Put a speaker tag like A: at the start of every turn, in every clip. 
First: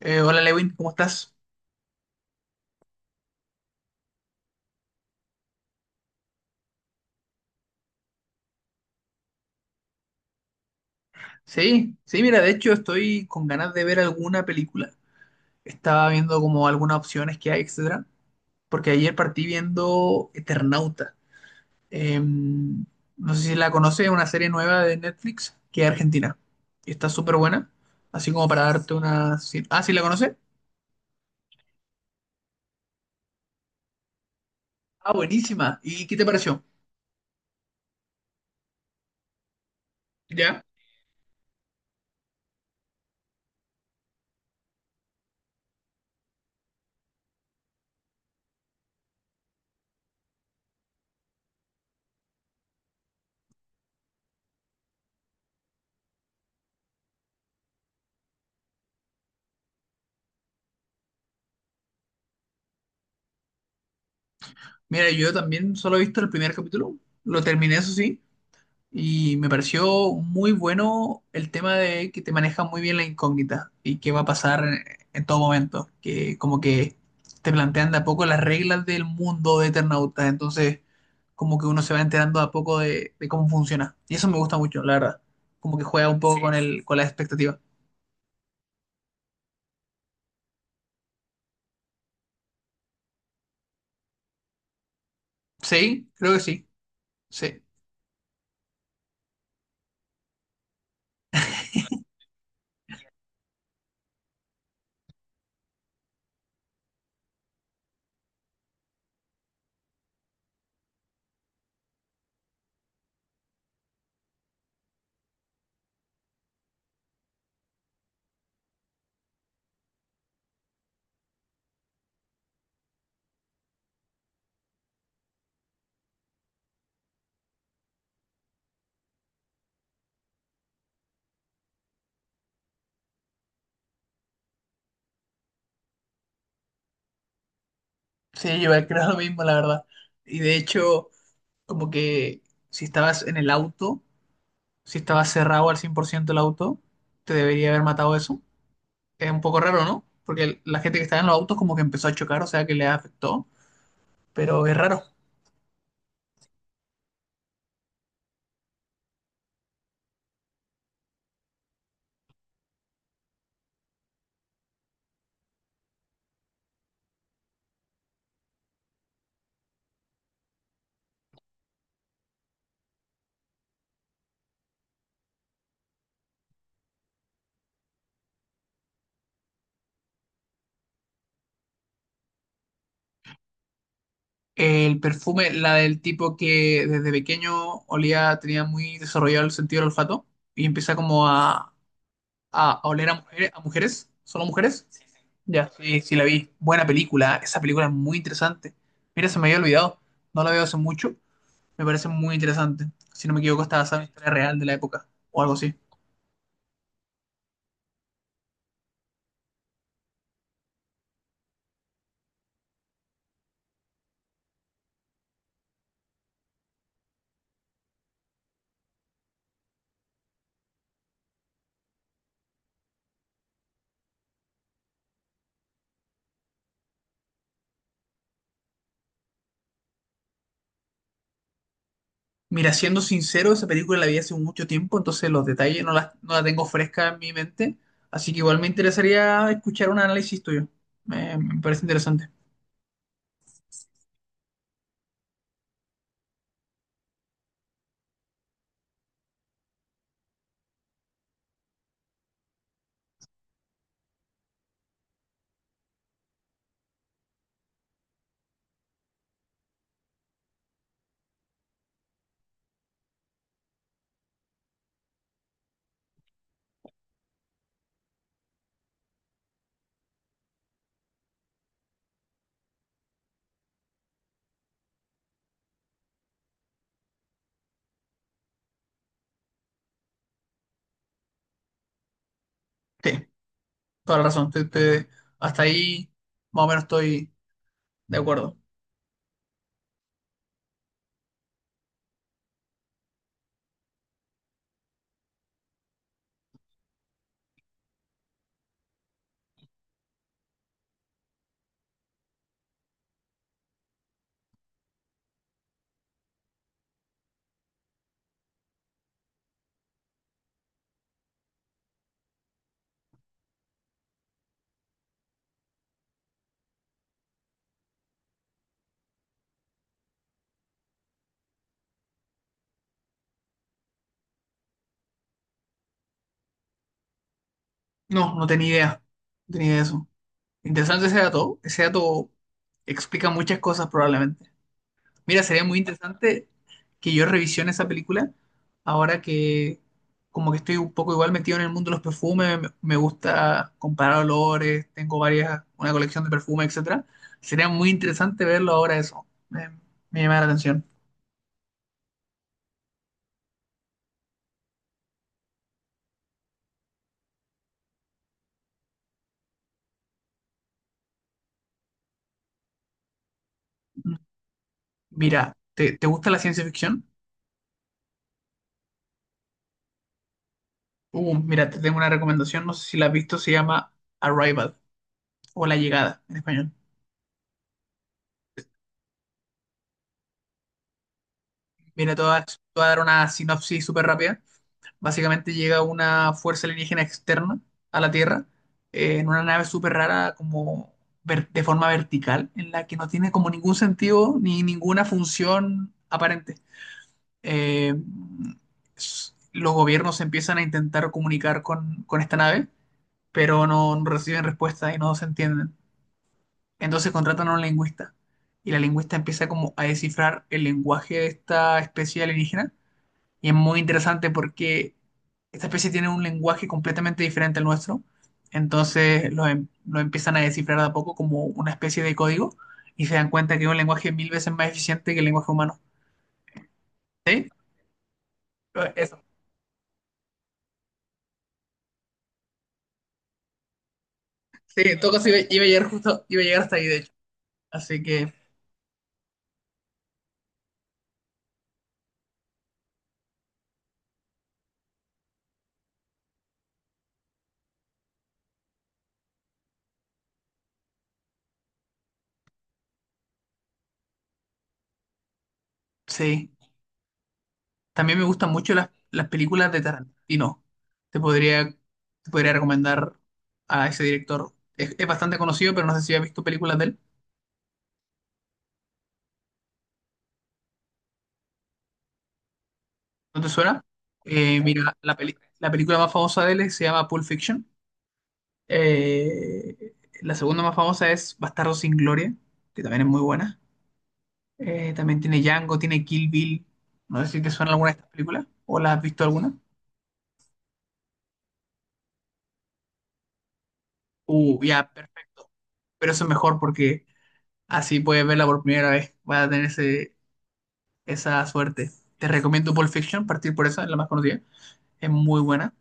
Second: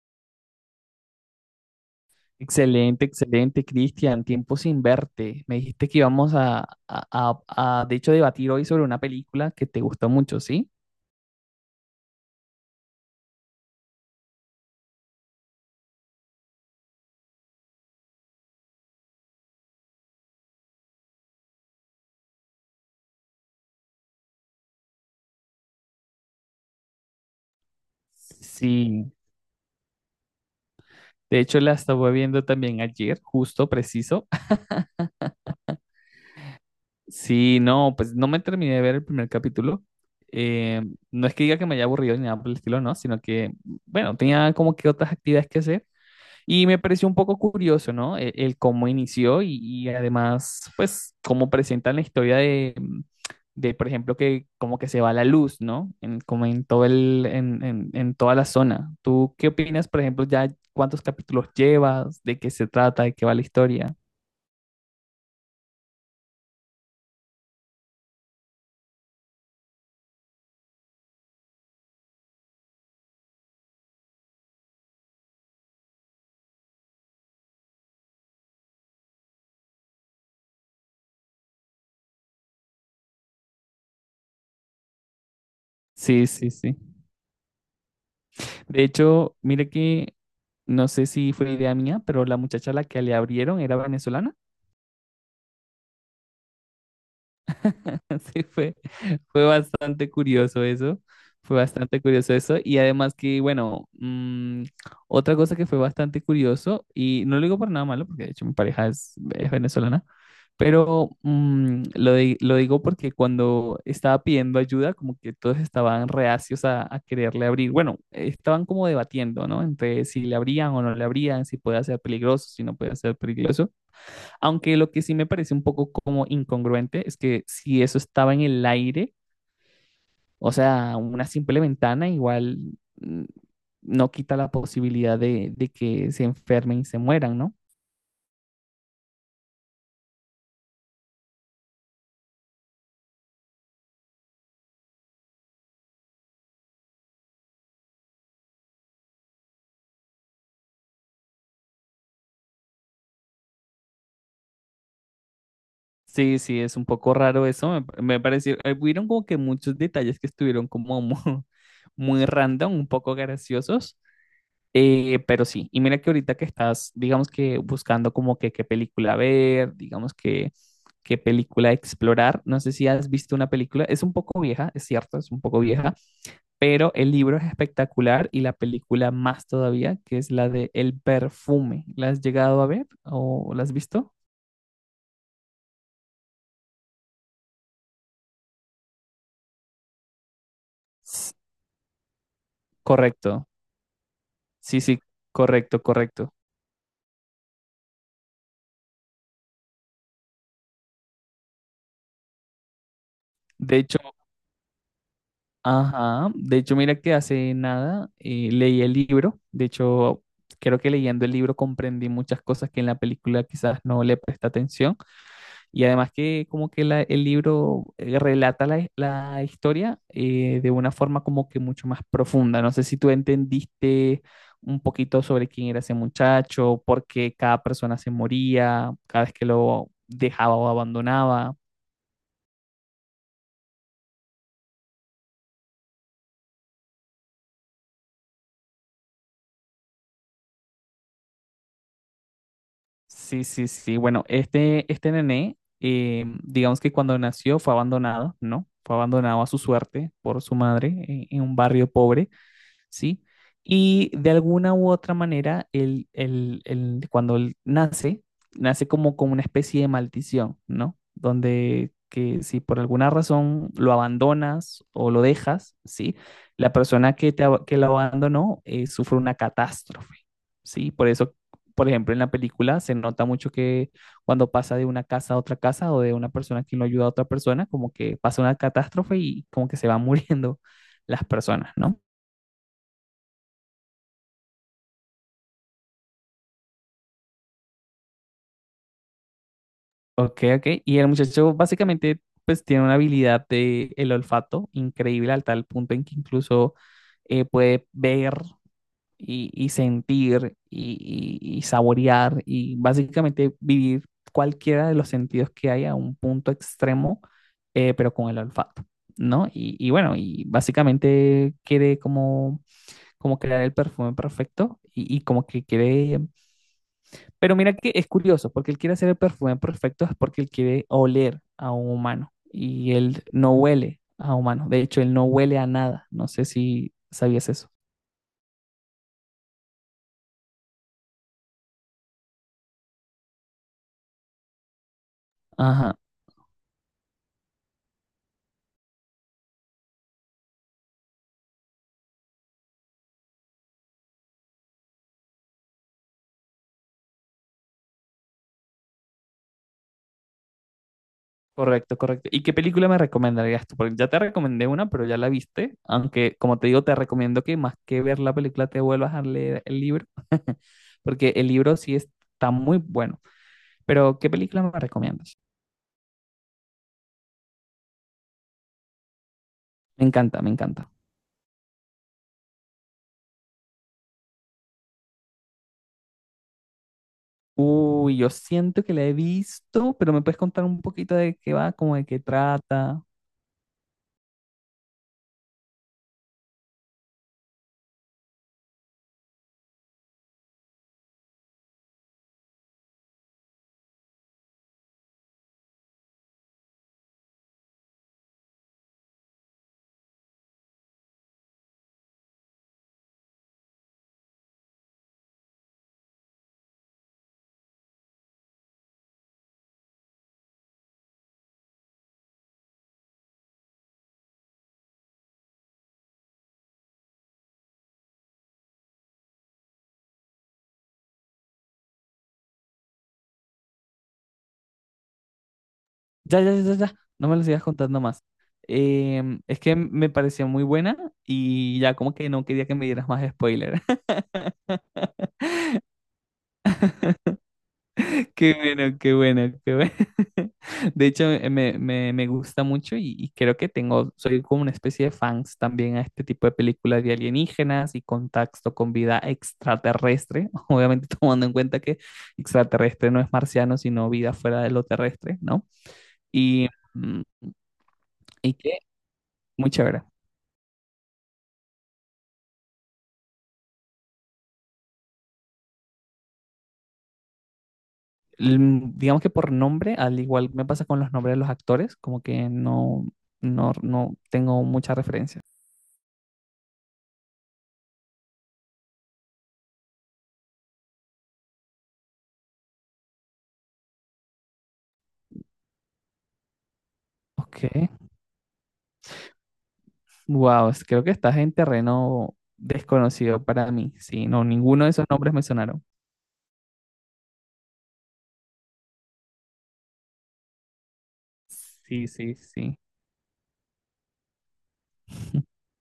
A: Hola Lewin, ¿cómo estás?
B: Excelente, excelente, Cristian. Tiempo sin verte. Me dijiste que íbamos a, de hecho, debatir hoy sobre una película que te gustó mucho, ¿sí?
A: Sí, sí, mira, de hecho estoy con ganas de ver alguna película. Estaba viendo como algunas opciones que hay, etcétera, porque ayer partí viendo Eternauta. No sé si la conoces, es una serie nueva de Netflix que es argentina. Y está súper buena, así como para darte
B: Sí.
A: una Ah, ¿sí la conoces?
B: De hecho, la estaba viendo también ayer, justo, preciso.
A: Ah, buenísima. ¿Y qué te pareció?
B: Sí, no, pues no me terminé de ver el primer capítulo.
A: Ya.
B: Eh, no es que diga que me haya aburrido ni nada por el estilo, no, sino que, bueno, tenía como que otras actividades que hacer. Y me pareció un poco curioso, ¿no? El cómo inició y además, pues, cómo presentan la historia de, por ejemplo, que como que se va la luz, ¿no? En, como en todo el, en toda la zona. ¿Tú qué opinas, por ejemplo, ya cuántos capítulos llevas, de qué se trata, de qué va la historia?
A: Mira, yo también solo he visto el primer capítulo, lo terminé, eso sí. Y me pareció muy bueno el tema de que te maneja muy bien la incógnita y qué va a pasar en todo momento. Que como que te plantean de a poco las reglas del mundo de Eternauta. Entonces, como que uno se va enterando de a poco de cómo funciona. Y eso me gusta mucho, la verdad. Como que juega un
B: Sí,
A: poco. Sí,
B: sí,
A: con
B: sí.
A: con la expectativa.
B: De hecho, mire que no sé si fue idea mía, pero la muchacha a la que le abrieron era venezolana.
A: Sí, creo que sí. Sí,
B: Sí, fue, fue bastante curioso eso, fue bastante curioso eso. Y además que, bueno, otra cosa que fue bastante curioso, y no lo digo por nada malo, porque de hecho mi pareja es venezolana, pero lo digo porque cuando estaba pidiendo ayuda, como que todos estaban reacios a quererle abrir. Bueno, estaban como debatiendo, ¿no? Entre si le abrían o no le abrían, si puede ser peligroso, si no puede ser peligroso. Aunque lo que sí me parece un poco como incongruente es que si eso estaba en el aire, o sea, una simple ventana igual mm, no quita la posibilidad de que se enfermen y se mueran, ¿no?
A: sí, yo creo lo mismo, la verdad. Y de hecho, como que si estabas en el auto, si estabas cerrado al 100% el auto, te debería haber matado eso. Es un poco raro, ¿no? Porque la gente que estaba en los autos como que empezó a chocar, o sea que le afectó, pero es raro.
B: Sí, sí, es un poco raro eso. Me pareció, hubieron como que muchos detalles que estuvieron como muy random, un poco graciosos. Pero sí, y mira que ahorita que estás, digamos que buscando como que qué película ver, digamos que qué película explorar, no sé si has visto una película, es un poco vieja, es cierto, es un poco vieja, pero el libro es espectacular y la película más todavía, que es la de El perfume. ¿La has llegado a ver o la has visto?
A: El perfume, la del tipo que desde pequeño olía, tenía muy desarrollado el sentido del olfato y empieza como
B: S-
A: a oler
B: Correcto,
A: a mujeres, solo
B: sí,
A: mujeres.
B: sí,
A: Ya,
B: correcto,
A: sí, sí la
B: correcto.
A: vi. Buena película, esa película es muy interesante. Mira, se me había olvidado, no la veo hace mucho, me parece muy interesante. Si no me equivoco,
B: De
A: estaba
B: hecho,
A: basada en una historia real de la época o algo así.
B: ajá, de hecho, mira que hace nada leí el libro, de hecho, creo que leyendo el libro comprendí muchas cosas que en la película quizás no le presta atención y además que como que el libro relata la, la historia de una forma como que mucho más profunda. No sé si tú entendiste un poquito sobre quién era ese muchacho, por qué cada persona se moría cada vez que lo dejaba o abandonaba.
A: Mira, siendo sincero, esa película la vi hace mucho tiempo, entonces los detalles no las no la tengo fresca en mi mente, así que igual me interesaría escuchar un análisis tuyo. Me parece interesante.
B: Sí, sí, sí. Bueno, este nené, digamos que cuando nació fue abandonado, ¿no? Fue abandonado a su suerte por su madre en un barrio pobre. ¿Sí? Y de alguna u otra manera, cuando él nace, nace como con una especie de maldición, ¿no? Donde que si por alguna razón lo abandonas o lo dejas, ¿sí? La persona que, que lo abandonó sufre una catástrofe, ¿sí? Por eso, por ejemplo, en la película se nota mucho que cuando pasa de una casa a otra casa o de una persona que no ayuda a otra persona, como que pasa una catástrofe y como que se van muriendo las personas, ¿no?
A: Sí, toda la razón. Hasta ahí más o menos estoy de acuerdo.
B: Ok, ok. Y el muchacho básicamente pues tiene una habilidad de el olfato increíble al tal punto en que incluso puede ver y sentir y y saborear y básicamente vivir cualquiera de los sentidos que hay a un punto extremo, pero con el olfato, ¿no? Y bueno, y básicamente quiere como, como crear el perfume perfecto y como que quiere pero mira que es curioso, porque él quiere hacer el perfume perfecto es porque él quiere oler a un humano y él no huele a humano. De hecho, él no huele a nada. No sé si sabías eso.
A: No, no tenía idea. No tenía idea de eso. Interesante ese dato. Ese dato explica muchas cosas probablemente. Mira, sería muy
B: Ajá,
A: interesante que yo revisione esa película ahora que como que estoy un poco igual metido en el mundo de los perfumes, me gusta comparar olores, tengo varias, una colección de perfumes, etcétera. Sería muy interesante verlo ahora eso. Me llama la atención.
B: correcto, correcto. ¿Y qué película me recomendarías tú? Porque ya te recomendé una, pero ya la viste. Aunque, como te digo, te recomiendo que más que ver la película te vuelvas a leer el libro, porque el libro sí está muy bueno. Pero, ¿qué película me recomiendas?
A: Mira, ¿ te gusta la ciencia ficción?
B: Me encanta, me encanta.
A: Mira, te tengo una recomendación, no sé si la has visto, se llama Arrival o La Llegada en español.
B: Uy, yo siento que la he visto, pero me puedes contar un poquito de qué va, como de
A: Mira,
B: qué
A: te voy a dar
B: trata.
A: una sinopsis súper rápida. Básicamente llega una fuerza alienígena externa a la Tierra en una nave súper rara, como de forma vertical, en la que no tiene como ningún sentido ni ninguna función aparente. Eh, los gobiernos empiezan a intentar comunicar con esta nave, pero no reciben respuesta y no se entienden. Entonces contratan a un lingüista y la lingüista empieza como a descifrar el lenguaje de esta especie alienígena y es muy interesante porque esta especie tiene un lenguaje completamente diferente al nuestro. Entonces lo empiezan a descifrar de a poco como una especie de código y se dan cuenta que es un lenguaje 1000 veces más eficiente que el lenguaje humano.
B: Ya, ya, ya, ya, ya, no me lo
A: ¿Sí?
B: sigas contando más.
A: Eso.
B: Em, es que me pareció muy buena y ya como que no quería que me dieras más spoiler.
A: Sí, en todo caso iba a llegar justo, iba a llegar hasta ahí, de hecho. Así que
B: Qué bueno, qué bueno, qué bueno. De hecho, me gusta mucho y creo que tengo, soy como una especie de fans también a este tipo de películas de alienígenas y contacto con vida extraterrestre, obviamente tomando en cuenta que extraterrestre no es marciano, sino vida fuera de lo terrestre, ¿no?
A: sí.
B: Y, mm,
A: También me gustan
B: y
A: mucho
B: que,
A: las
B: muy
A: películas de
B: chévere.
A: Tarantino. Te podría, Te podría recomendar a ese director. Es bastante conocido, pero no sé si has visto películas de él.
B: Digamos que por nombre, al igual me pasa con los nombres de los actores, como que no,
A: ¿No te
B: no,
A: suena?
B: no tengo mucha
A: Mira, la
B: referencia.
A: la película más famosa de él se llama Pulp Fiction. Eh, la segunda más famosa es Bastardo sin Gloria, que también es muy buena. También tiene Django, tiene Kill Bill. No sé si te
B: Ok.
A: suena alguna de estas películas o la has visto alguna.
B: Wow, creo que estás en terreno desconocido para mí. Sí, no, ninguno
A: Ya,
B: de esos nombres me
A: perfecto.
B: sonaron.
A: Pero eso es mejor porque así puedes verla por primera vez. Vas a tener ese, esa suerte.
B: Sí,
A: Te
B: sí,
A: recomiendo
B: sí.
A: Pulp Fiction, partir por esa, es la más conocida. Es muy buena.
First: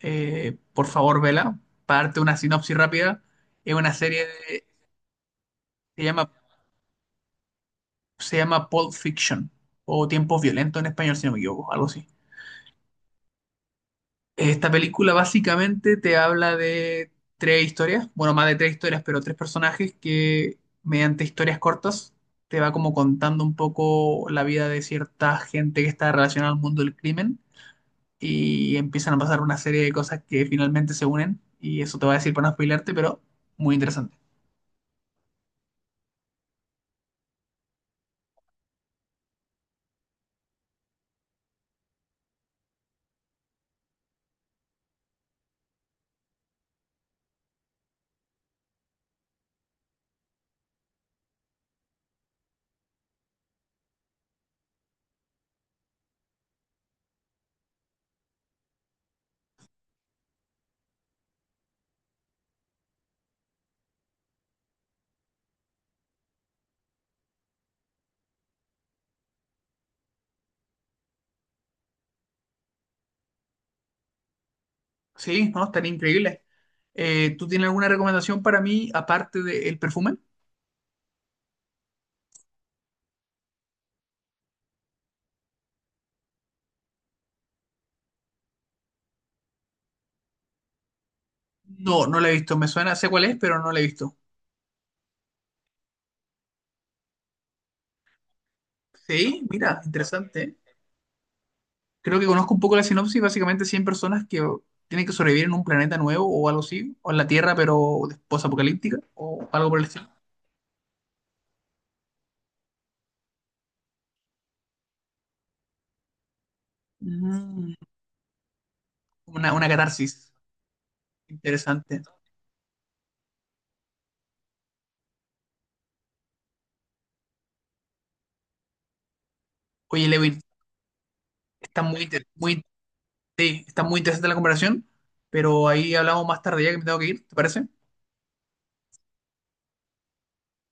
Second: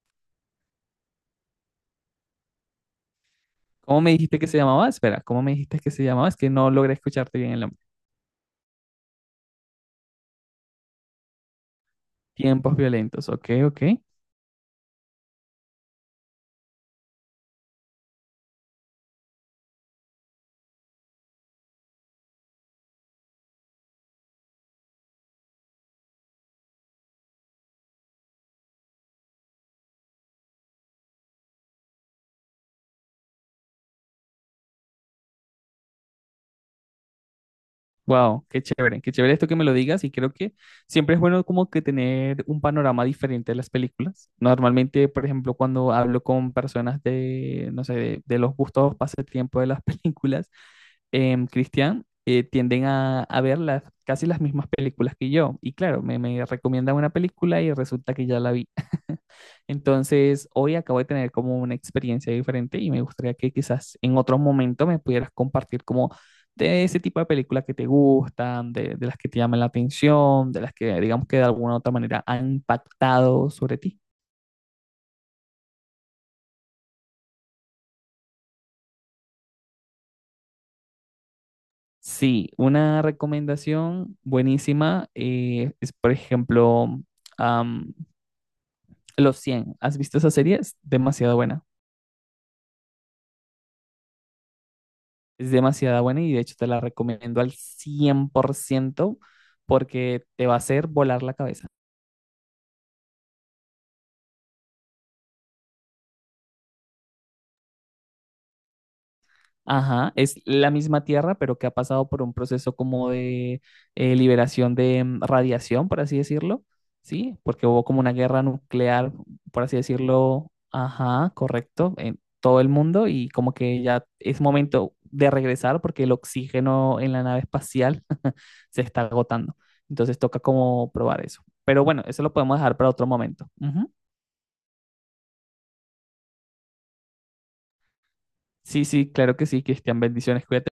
A: Eh, por favor, vela. Para darte una sinopsis rápida, es una
B: ¿Cómo me
A: serie
B: dijiste que se
A: de,
B: llamaba? Espera, ¿cómo me dijiste que
A: se
B: se llamaba?
A: llama,
B: Es que no logré escucharte bien el nombre.
A: se llama Pulp Fiction o Tiempos Violentos en español, si no me equivoco, algo así.
B: Tiempos violentos, ok, ok.
A: Esta película básicamente te habla de tres historias, bueno, más de tres historias, pero tres personajes que mediante historias cortas te va como contando un poco la vida de cierta gente que está relacionada al mundo del crimen y empiezan a pasar una serie de cosas que finalmente se unen y eso te va a decir para no spoilearte, pero muy interesante.
B: Wow, qué chévere esto que me lo digas y creo que siempre es bueno como que tener un panorama diferente de las películas. Normalmente, por ejemplo, cuando hablo con personas de, no sé, de los gustos pasatiempo de las películas, em, Cristian, tienden a ver las, casi las mismas películas que yo. Y claro, me recomiendan una película y resulta que ya la vi. Entonces, hoy acabo de tener como una experiencia diferente y me gustaría que quizás en otro momento me pudieras compartir como de ese tipo de películas que te gustan, de las que te llaman la atención, de las que digamos que de alguna u otra manera han impactado sobre ti.
A: Sí, no, están increíbles. ¿Tú tienes alguna recomendación para mí aparte del perfume?
B: Sí, una recomendación buenísima es, por ejemplo, am, Los 100. ¿Has visto esa serie? Es demasiado buena.
A: No, no la he visto. Me suena, sé cuál es, pero no la he visto.
B: Es demasiado buena y de hecho te la recomiendo al 100%
A: Sí, mira,
B: porque
A: interesante,
B: te va a
A: ¿eh?
B: hacer volar la cabeza.
A: Creo que conozco un poco la sinopsis. Básicamente, 100 personas que tienen que sobrevivir en un planeta nuevo o algo así, o en la Tierra, pero después apocalíptica o algo por el estilo.
B: Ajá, es la misma Tierra, pero que ha pasado por un proceso como de liberación de radiación, por así decirlo, ¿sí? Porque
A: Mm,
B: hubo como una guerra nuclear, por
A: una
B: así
A: catarsis.
B: decirlo, ajá, correcto,
A: Interesante.
B: en todo el mundo y como que ya es momento de regresar porque el oxígeno en la nave espacial se está agotando.
A: Oye,
B: Entonces
A: Levin,
B: toca como probar eso.
A: está
B: Pero bueno,
A: muy,
B: eso
A: inter-
B: lo podemos
A: muy,
B: dejar para otro momento.
A: sí, está
B: Ujú.
A: muy interesante la comparación, pero ahí hablamos más tarde ya que me tengo que ir, ¿te parece?
B: Sí, sí, claro que sí, Cristian, bendiciones, cuídate.